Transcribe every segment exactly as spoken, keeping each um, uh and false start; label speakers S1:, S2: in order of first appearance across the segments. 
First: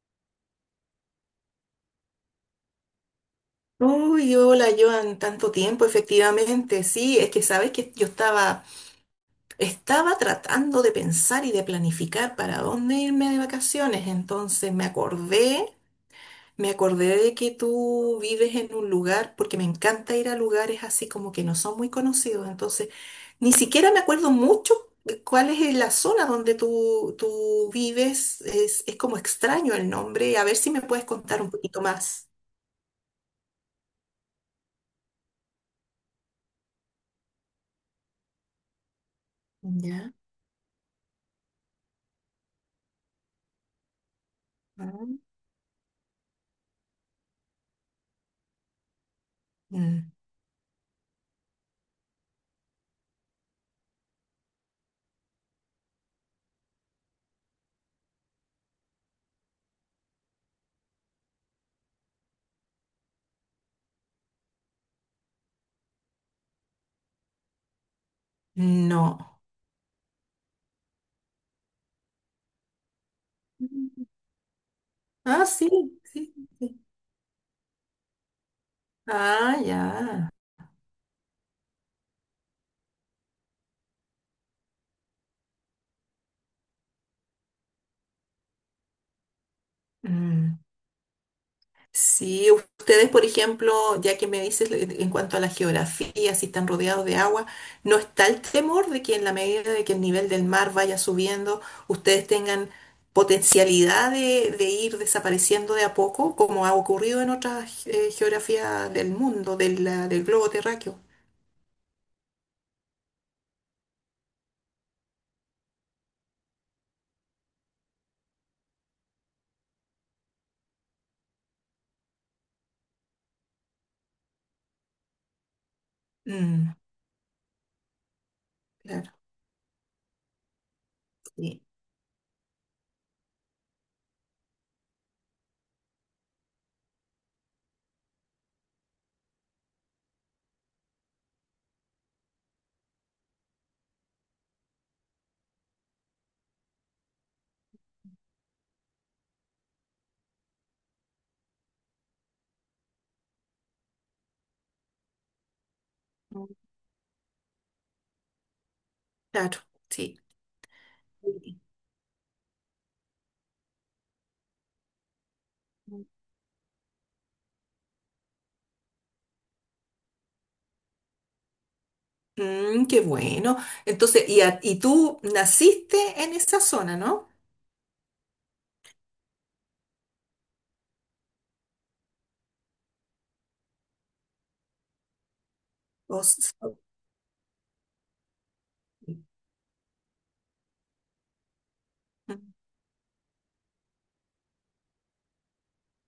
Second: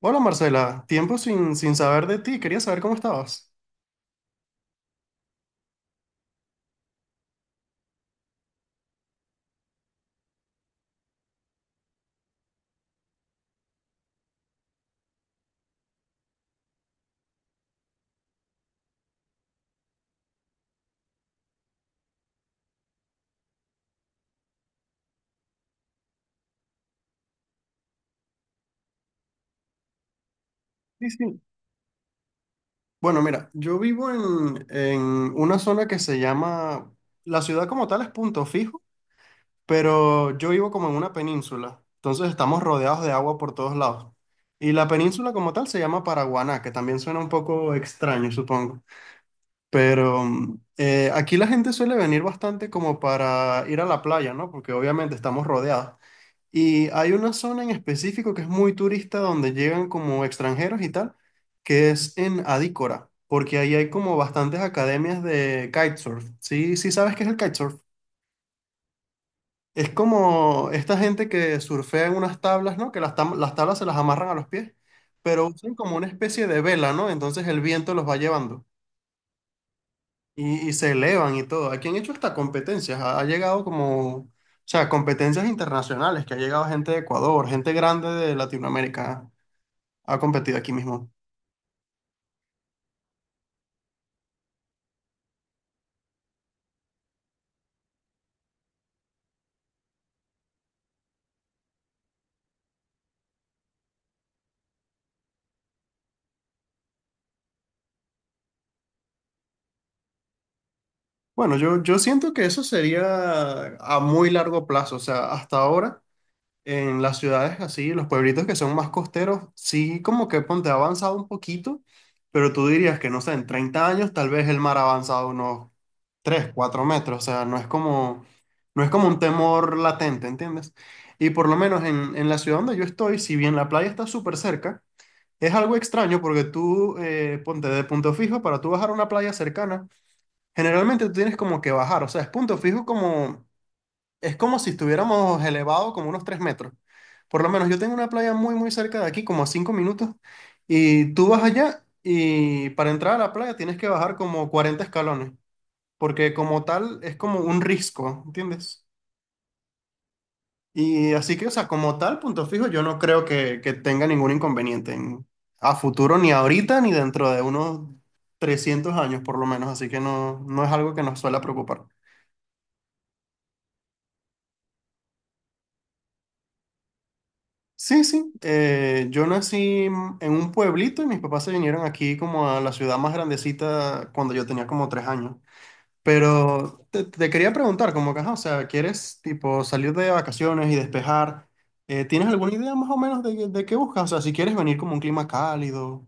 S1: Hola Marcela, tiempo sin, sin saber de ti, quería saber cómo estabas.
S2: Uy, hola Joan, tanto tiempo, efectivamente. Sí, es que sabes que yo estaba, estaba tratando de pensar y de planificar para dónde irme de vacaciones. Entonces me acordé, me acordé de que tú vives en un lugar, porque me encanta ir a lugares así como que no son muy conocidos. Entonces, ni siquiera me acuerdo mucho de cuál es la zona donde tú, tú vives. Es, es como extraño el nombre. A ver si me puedes
S1: Sí, sí.
S2: contar un poquito más.
S1: Bueno, mira, yo vivo en, en una zona que se llama, la ciudad como tal es Punto Fijo,
S2: Ya.
S1: pero yo vivo como en una península, entonces estamos rodeados de agua por todos lados. Y la
S2: Ah.
S1: península como tal se llama Paraguaná, que también suena un poco extraño, supongo.
S2: Mm.
S1: Pero mm, eh, aquí la gente suele venir bastante como para ir a la playa, ¿no? Porque obviamente estamos rodeados. Y hay una zona en específico que es muy turista donde llegan como extranjeros y tal, que es en Adícora, porque ahí hay como bastantes academias de kitesurf. Sí, sí sabes qué es el kitesurf.
S2: No.
S1: Es como esta gente que surfea en unas tablas, ¿no? Que las, tam- las tablas se las amarran a los pies,
S2: Ah,
S1: pero
S2: sí,
S1: usan como una
S2: sí,
S1: especie de
S2: sí.
S1: vela, ¿no? Entonces el viento los va llevando
S2: Ah, ya.
S1: y, y se elevan y todo. Aquí han hecho hasta competencias, ha ha llegado como... O sea, competencias internacionales, que ha llegado gente de Ecuador, gente grande de Latinoamérica. Ha
S2: Mm.
S1: competido aquí mismo.
S2: Sí, ustedes, por ejemplo, ya que me dices en en cuanto a la geografía, si están rodeados de agua, ¿no está el temor de que en la medida de que el nivel del mar vaya subiendo, ustedes tengan potencialidad de, de ir desapareciendo de a poco, como ha ocurrido en otras eh, geografías del mundo, de la- del globo terráqueo?
S1: Bueno, yo, yo siento que eso sería a muy largo plazo. O sea, hasta ahora en las ciudades así, los pueblitos que son más costeros, sí como que ponte ha avanzado un poquito, pero tú dirías que no sé, en treinta años tal vez el mar ha avanzado unos tres
S2: Mm,
S1: cuatro metros. O sea, no es como, no es como
S2: claro,
S1: un temor latente, ¿entiendes? Y por lo
S2: sí.
S1: menos en, en la ciudad donde yo estoy, si bien la playa está súper cerca, es algo extraño porque tú, eh, ponte de Punto Fijo, para tú bajar a una playa cercana, generalmente tú tienes como que bajar, o sea, es Punto Fijo como, es como si estuviéramos elevado como unos tres metros. Por lo menos yo tengo una playa muy, muy cerca de aquí, como a cinco minutos, y tú vas allá y para entrar a la playa tienes que bajar como cuarenta escalones, porque
S2: Mm,
S1: como tal es como un risco, ¿entiendes?
S2: claro, sí.
S1: Y así que, o sea, como tal, Punto Fijo, yo no creo que, que tenga ningún inconveniente en- a futuro, ni ahorita, ni dentro de unos trescientos años por lo menos, así que no, no es algo que nos suele preocupar.
S2: Mm, qué bueno. Entonces, y, a- y tú naciste en esa zona, ¿no?
S1: Sí, sí. eh, yo nací en en un pueblito y mis papás se vinieron aquí como a la ciudad más grandecita cuando yo tenía como tres años.
S2: O s- ok.
S1: Pero te, te quería preguntar, como que, ajá, o sea, ¿quieres tipo salir de vacaciones y despejar? Eh, ¿tienes
S2: Mm.
S1: alguna idea más o menos de, de qué buscas? O sea, si quieres venir como un clima cálido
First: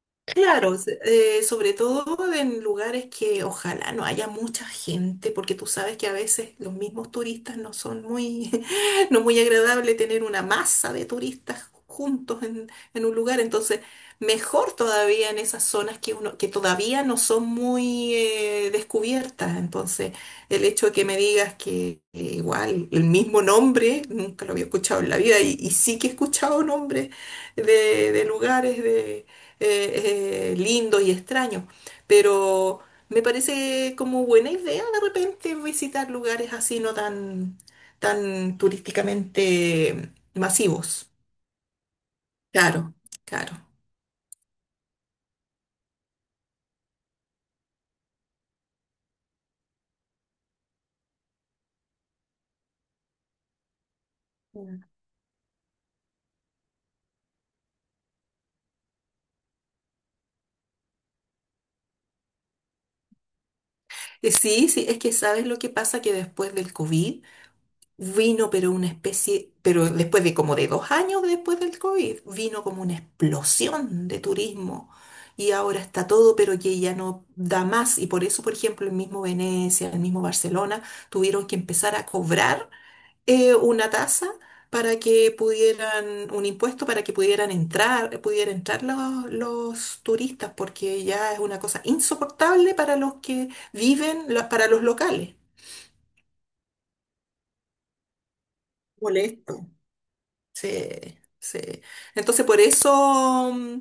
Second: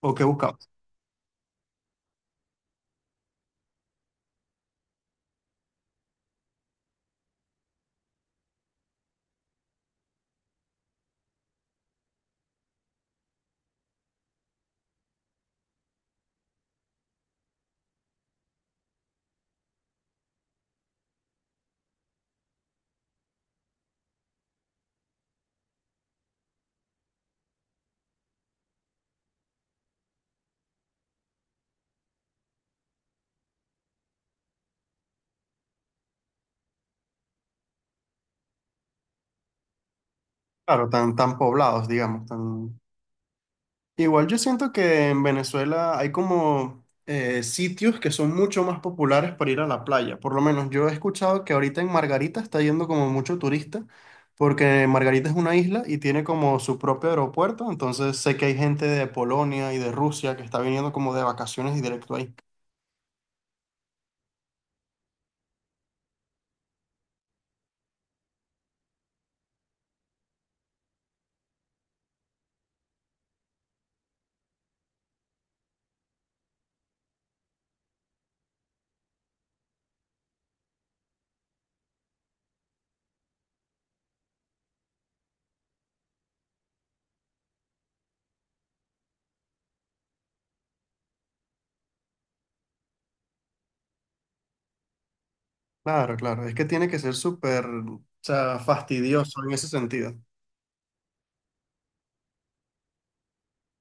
S1: o qué buscas.
S2: Claro, se- eh, sobre todo en lugares que ojalá no haya mucha gente, porque tú sabes que a veces los mismos turistas no son muy, no es muy agradable tener una masa de turistas juntos en, en un lugar, entonces mejor todavía en esas zonas que uno, que todavía no son muy eh, descubiertas, entonces el hecho de que me digas que eh, igual el mismo nombre, nunca lo había escuchado en la vida y, y sí que he escuchado nombres de, de lugares de eh, eh, lindos y extraños, pero me parece como buena idea de repente visitar lugares así no tan, tan turísticamente
S1: Claro,
S2: masivos.
S1: tan, tan poblados, digamos, tan...
S2: Claro, claro.
S1: Igual yo siento que en Venezuela hay como eh, sitios que son mucho más populares para ir a la playa. Por lo menos yo he escuchado que ahorita en Margarita está yendo como mucho turista, porque Margarita es una isla y tiene como su propio aeropuerto. Entonces sé que hay gente de Polonia y de Rusia que está viniendo como de vacaciones y directo ahí.
S2: Eh, Sí, sí, es que sabes lo que pasa que después del COVID vino, pero una especie, pero después de como de dos años después del COVID, vino como una explosión de turismo. Y ahora está todo, pero que ya no da más. Y por eso, por ejemplo, el mismo Venecia, el mismo Barcelona, tuvieron que empezar a cobrar eh, una tasa para que pudieran, un impuesto para que pudieran entrar, pudieran entrar los, los turistas, porque ya es una cosa insoportable para los que viven, la- para los locales.
S1: Claro, claro. Es que tiene que ser súper, o sea, fastidioso en ese
S2: Molesto.
S1: sentido.
S2: Sí, sí. Entonces, por eso mm,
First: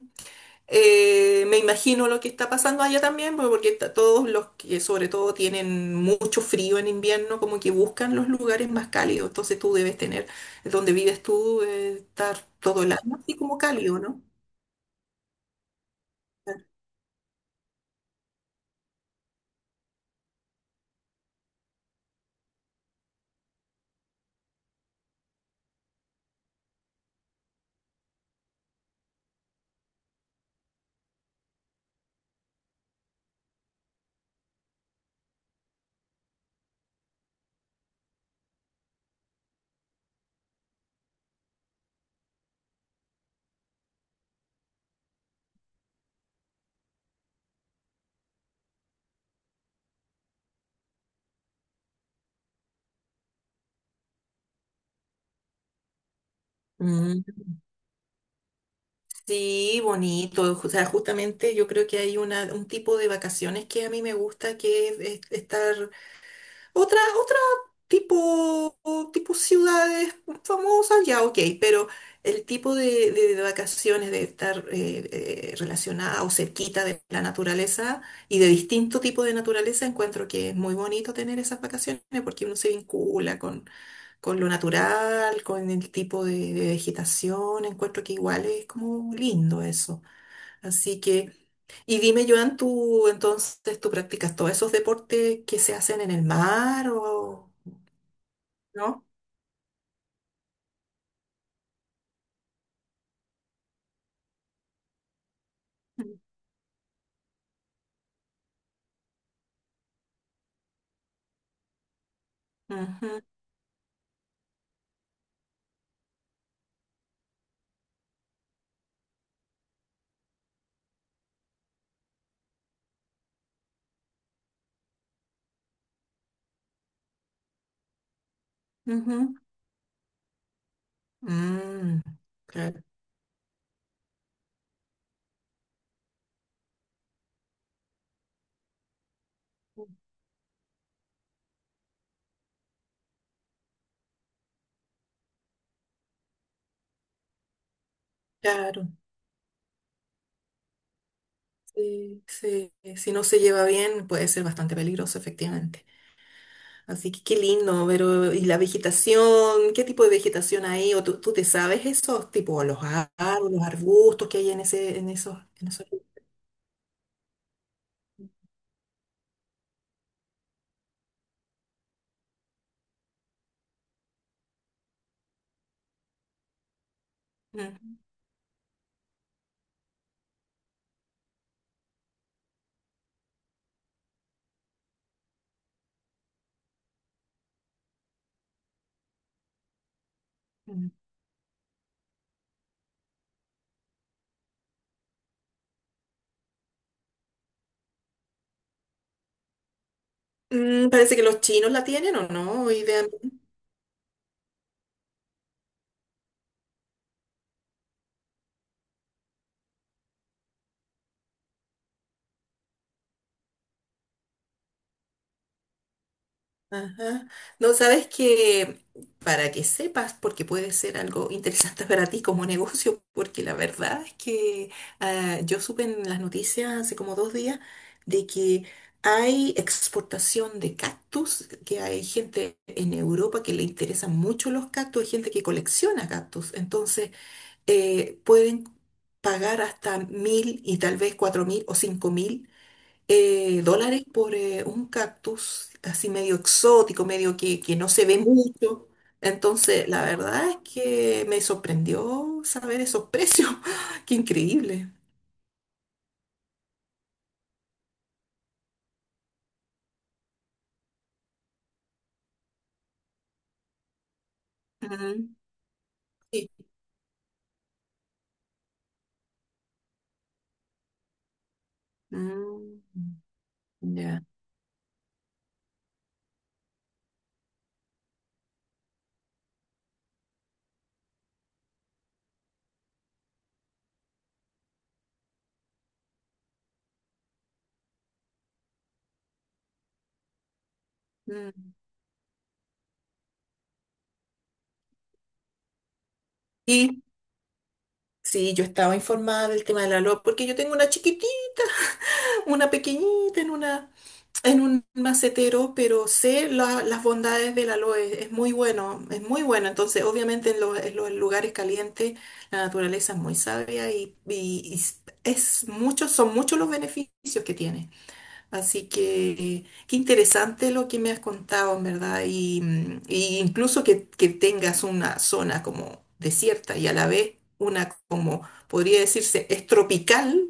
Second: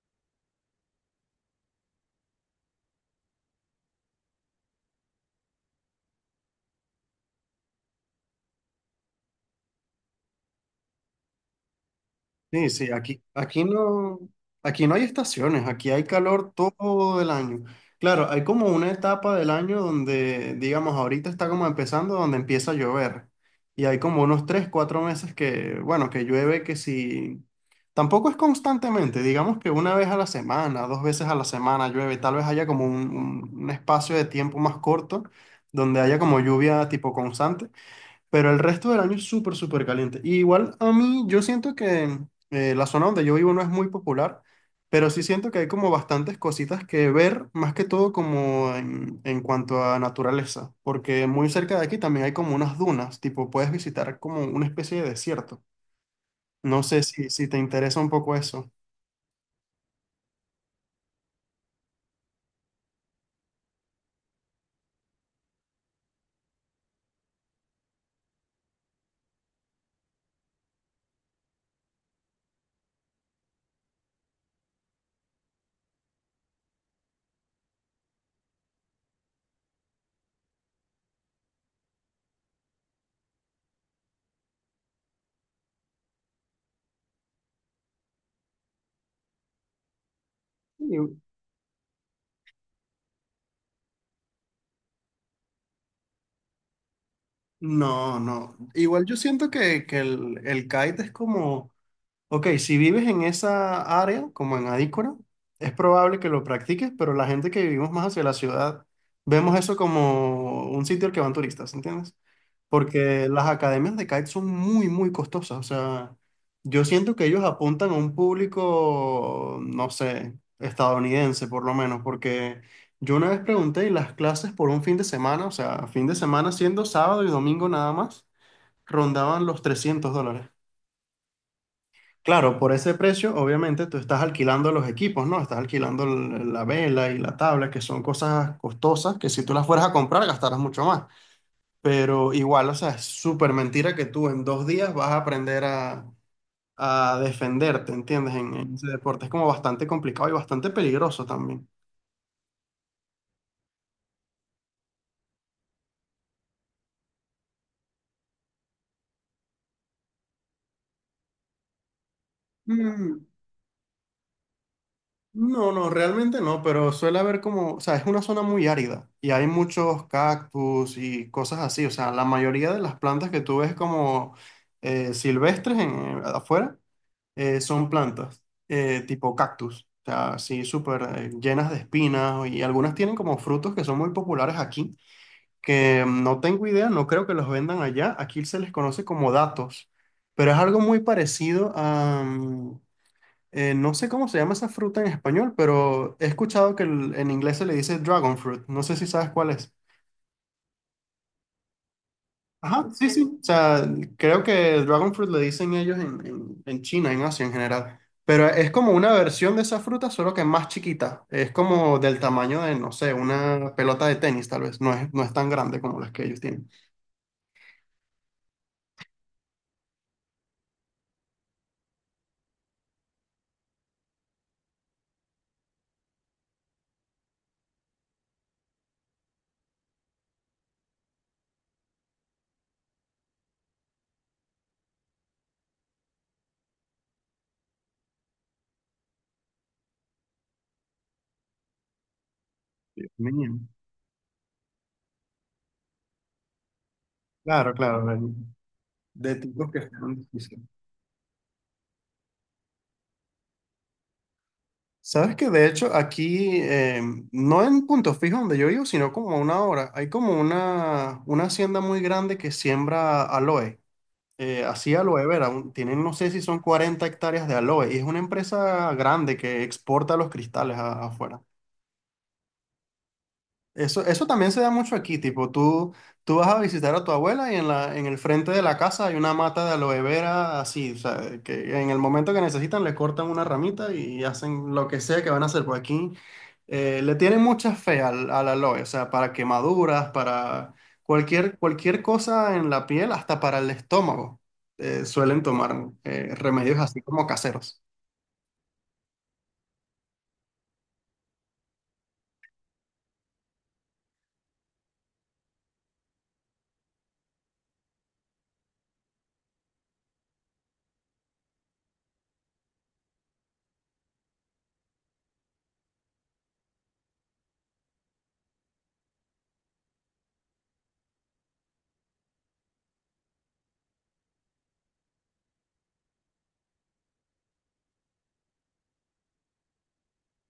S2: eh, me imagino lo que está pasando allá también, porque porque está- todos los que sobre todo tienen mucho frío en invierno, como que buscan los lugares más cálidos. Entonces tú debes tener, eh, donde vives tú, eh, estar
S1: Sí,
S2: todo
S1: sí,
S2: el año
S1: aquí,
S2: así como
S1: aquí
S2: cálido,
S1: no,
S2: ¿no?
S1: aquí no hay estaciones, aquí hay calor todo el año. Claro, hay como una etapa del año donde, digamos, ahorita está como empezando, donde empieza a llover. Y hay como unos tres, cuatro meses que, bueno, que llueve que si... Tampoco es constantemente, digamos que una vez a la semana, dos veces a la semana llueve, tal vez haya como un, un un espacio de tiempo más corto donde haya como lluvia tipo constante. Pero el resto del año es súper, súper caliente. Y igual a mí, yo siento que eh, la zona donde yo vivo no es muy popular, pero sí siento que hay como bastantes cositas que ver, más que todo como en, en cuanto a naturaleza, porque muy cerca de aquí también hay como unas dunas, tipo puedes visitar como una especie de desierto. No sé
S2: Mm,
S1: si, si te interesa un poco eso.
S2: sí, bonito. O sea, justamente yo creo que hay una, un tipo de vacaciones que a mí me gusta, que es es estar otra, otra tipo, tipo ciudades famosas, ya ok, pero el tipo de, de- de vacaciones, de estar eh, eh, relacionada o cerquita de la naturaleza y de distinto tipo de naturaleza, encuentro que es muy bonito tener esas vacaciones porque uno se vincula con, con lo natural, con el tipo de, de vegetación, encuentro que igual es como lindo eso. Así
S1: Y-
S2: que, y dime, Joan, tú entonces, ¿tú practicas todos esos deportes que se hacen en el mar o
S1: No, no.
S2: no?
S1: Igual yo siento que, que el, el kite es como... Ok, si vives en esa área, como en Adícora, es probable que lo practiques, pero la gente que vivimos más hacia la ciudad, vemos eso como un sitio al que van turistas, ¿entiendes?
S2: Ajá,
S1: Porque las academias de kite son muy, muy costosas. O sea, yo siento que ellos apuntan a un público, no sé, estadounidense por lo menos, porque yo una vez pregunté y las clases por un fin de semana, o sea, fin de semana siendo sábado y domingo nada más,
S2: ajá.
S1: rondaban los trescientos dólares.
S2: Mm,
S1: Claro, por
S2: claro,
S1: ese precio, obviamente, tú estás alquilando los equipos, ¿no? Estás alquilando l- la vela y la tabla, que son cosas costosas que si tú las fueras a comprar gastarás mucho más. Pero igual, o sea, es súper mentira que tú en dos días vas a aprender a, a defenderte, ¿entiendes? En, en ese
S2: claro.
S1: deporte es como bastante complicado y bastante peligroso también.
S2: Sí, sí. Si no se lleva bien, puede ser bastante peligroso, efectivamente. Así que qué lindo, pero ¿y la vegetación? ¿Qué tipo de vegetación hay? ¿O tú, tú te sabes esos tipo los árboles, los arbustos que hay en ese, en esos, en
S1: No,
S2: esos?
S1: no, realmente no, pero suele haber como, o sea, es una zona muy árida y hay muchos cactus y cosas así, o sea, la mayoría de las plantas que tú ves como eh, silvestres en, afuera eh, son
S2: Mm,
S1: plantas eh, tipo cactus, o sea, así súper eh, llenas de espinas y algunas tienen como frutos que son muy populares aquí, que mm, no tengo idea, no creo que los vendan allá, aquí se les conoce como datos, pero es algo
S2: mm.
S1: muy parecido a mm, eh, no sé cómo se llama esa fruta en español, pero he escuchado que el- en inglés se le dice dragon fruit. No sé si sabes cuál es.
S2: Mm, parece que los chinos la tienen, ¿o no?
S1: Ajá, sí, sí. O
S2: Idealmente.
S1: sea, creo que el dragon fruit le dicen ellos en, en- en China, en Asia en general. Pero es como una versión de esa fruta, solo que más chiquita. Es como del tamaño de, no sé, una pelota de tenis, tal vez. No es, no es tan grande como las que ellos tienen.
S2: Ajá. No, sabes que para que sepas, porque puede ser algo interesante para ti como negocio, porque la verdad es que ah, yo supe en las noticias hace como dos días de que hay exportación de cactus, que hay gente en Europa que le interesan mucho los cactus, hay gente que colecciona cactus, entonces eh, pueden pagar hasta mil y tal vez cuatro mil o cinco mil eh,
S1: Bien.
S2: dólares por eh, un cactus así medio exótico, medio que,
S1: Claro,
S2: que no
S1: claro.
S2: se ve mucho.
S1: De tipos que
S2: Entonces, la
S1: están. Sí,
S2: verdad
S1: sí.
S2: es que me sorprendió saber esos precios. ¡Qué increíble!
S1: Sabes que de hecho aquí, eh, no en Punto Fijo donde yo vivo, sino como a una hora, hay como una, una hacienda muy grande que siembra aloe, eh, así aloe
S2: Mm,
S1: vera, un- tienen no sé si
S2: sí.
S1: son cuarenta hectáreas de aloe y es una empresa grande que exporta los cristales a- afuera.
S2: Mm,
S1: Eso,
S2: ya.
S1: eso también se da mucho aquí, tipo, tú, tú vas a visitar a tu abuela y en la, en el frente de la casa hay una mata de aloe vera así, o sea, que en el momento que necesitan le cortan una ramita y hacen lo que sea que van a hacer. Por aquí eh, le tienen mucha fe al, al aloe, o sea, para quemaduras, para cualquier,
S2: Mm.
S1: cualquier cosa en la piel, hasta para el estómago, eh, suelen tomar eh, remedios así
S2: Y
S1: como caseros.
S2: sí, yo estaba informada del tema de la L O A porque yo tengo una chiquitita una pequeñita en una en un macetero, pero sé la- las bondades del aloe, es muy bueno, es muy bueno. Entonces, obviamente en los, en los lugares calientes la naturaleza es muy sabia y, y- y s- es muchos son muchos los beneficios que tiene. Así que qué interesante lo que me has contado, en verdad, y, mm, y incluso que, que tengas una zona como desierta y a la vez una como podría decirse es tropical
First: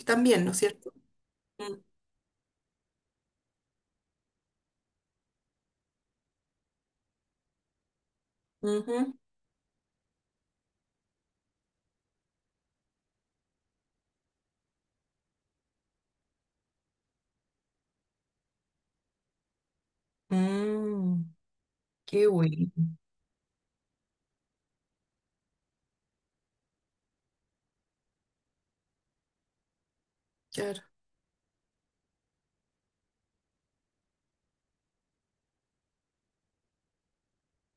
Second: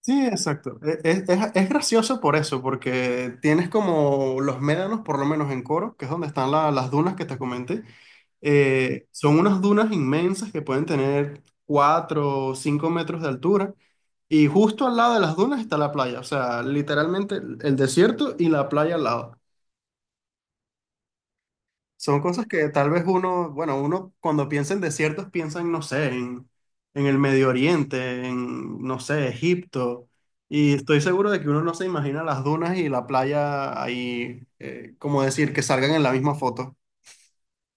S1: Sí,
S2: también, ¿no es
S1: exacto.
S2: cierto?
S1: E- Es, es- es gracioso por eso, porque tienes como los médanos, por lo menos en Coro, que es donde están la- las dunas que te comenté. Eh,
S2: Ujú.
S1: son unas dunas inmensas que pueden tener cuatro o cinco metros de altura. Y justo al lado de las dunas está la playa. O sea, literalmente el el desierto y la playa al lado.
S2: Mm,
S1: Son
S2: qué
S1: cosas que
S2: bueno.
S1: tal vez uno, bueno, uno cuando piensa en desiertos piensa en, no sé, en, en el Medio Oriente, en, no sé, Egipto. Y
S2: Claro.
S1: estoy seguro de que uno no se imagina las dunas y la playa ahí, eh, como decir, que salgan en la misma foto.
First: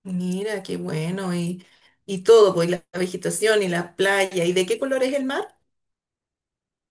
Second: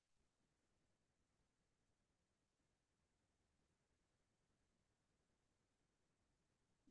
S2: Mira, qué bueno. Y, y todo, pues la vegetación y la playa. ¿Y de qué color es el mar?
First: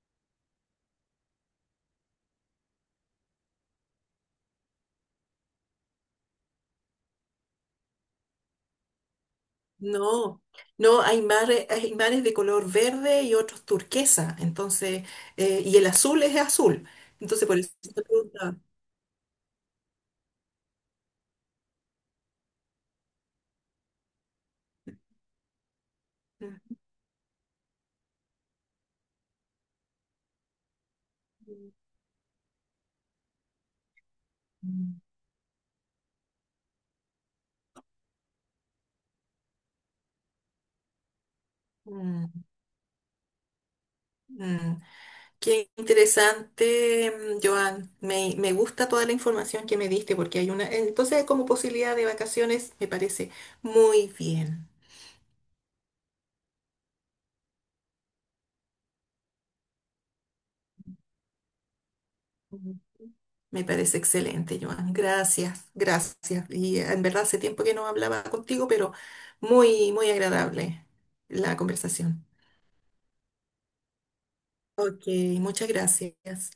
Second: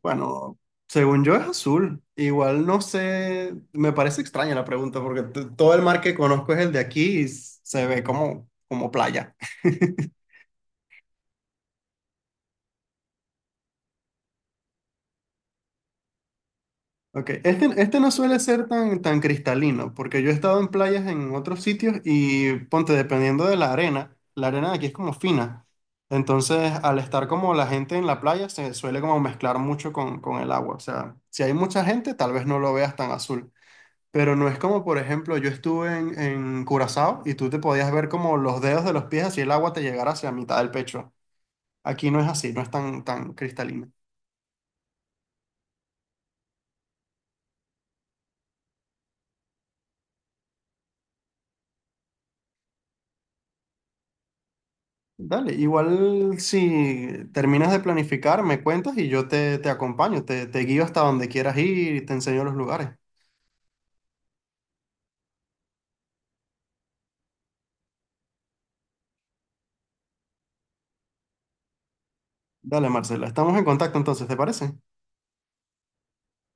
S1: Bueno, según yo es azul. Igual no sé, me parece extraña la pregunta porque t- todo el mar que conozco es el de aquí y s- se ve como, como playa.
S2: No, no, hay mares, hay mares de color verde y otros turquesa. Entonces, eh, y el azul es azul.
S1: Ok,
S2: Entonces, por
S1: este,
S2: eso
S1: este
S2: te
S1: no suele
S2: preguntaba.
S1: ser tan, tan cristalino, porque yo he estado en playas en otros sitios y ponte, dependiendo de la arena, la arena de aquí es como fina. Entonces,
S2: Mm,
S1: al estar como la gente en la playa, se suele como mezclar mucho con, con el agua. O sea, si hay mucha gente, tal vez no lo veas tan azul. Pero no es como, por
S2: mm,
S1: ejemplo, yo estuve en, en Curazao y tú te podías ver como los dedos de los pies así el agua te llegara hacia mitad del pecho. Aquí no es
S2: mm.
S1: así, no es tan, tan cristalino.
S2: Mm. Qué interesante, mm, Joan. Me, me gusta toda la información que me diste porque hay una... Entonces, como posibilidad de vacaciones, me parece muy bien.
S1: Dale, igual si terminas de planificar, me cuentas y yo te, te acompaño, te, te guío hasta donde quieras ir y te enseño los
S2: Ujú.
S1: lugares.
S2: Me parece excelente, Joan. Gracias, gracias. Y eh, en verdad hace tiempo que no hablaba contigo, pero muy, muy agradable la conversación.
S1: Dale, Marcela, estamos en contacto entonces, ¿te parece?
S2: Ok, muchas gracias.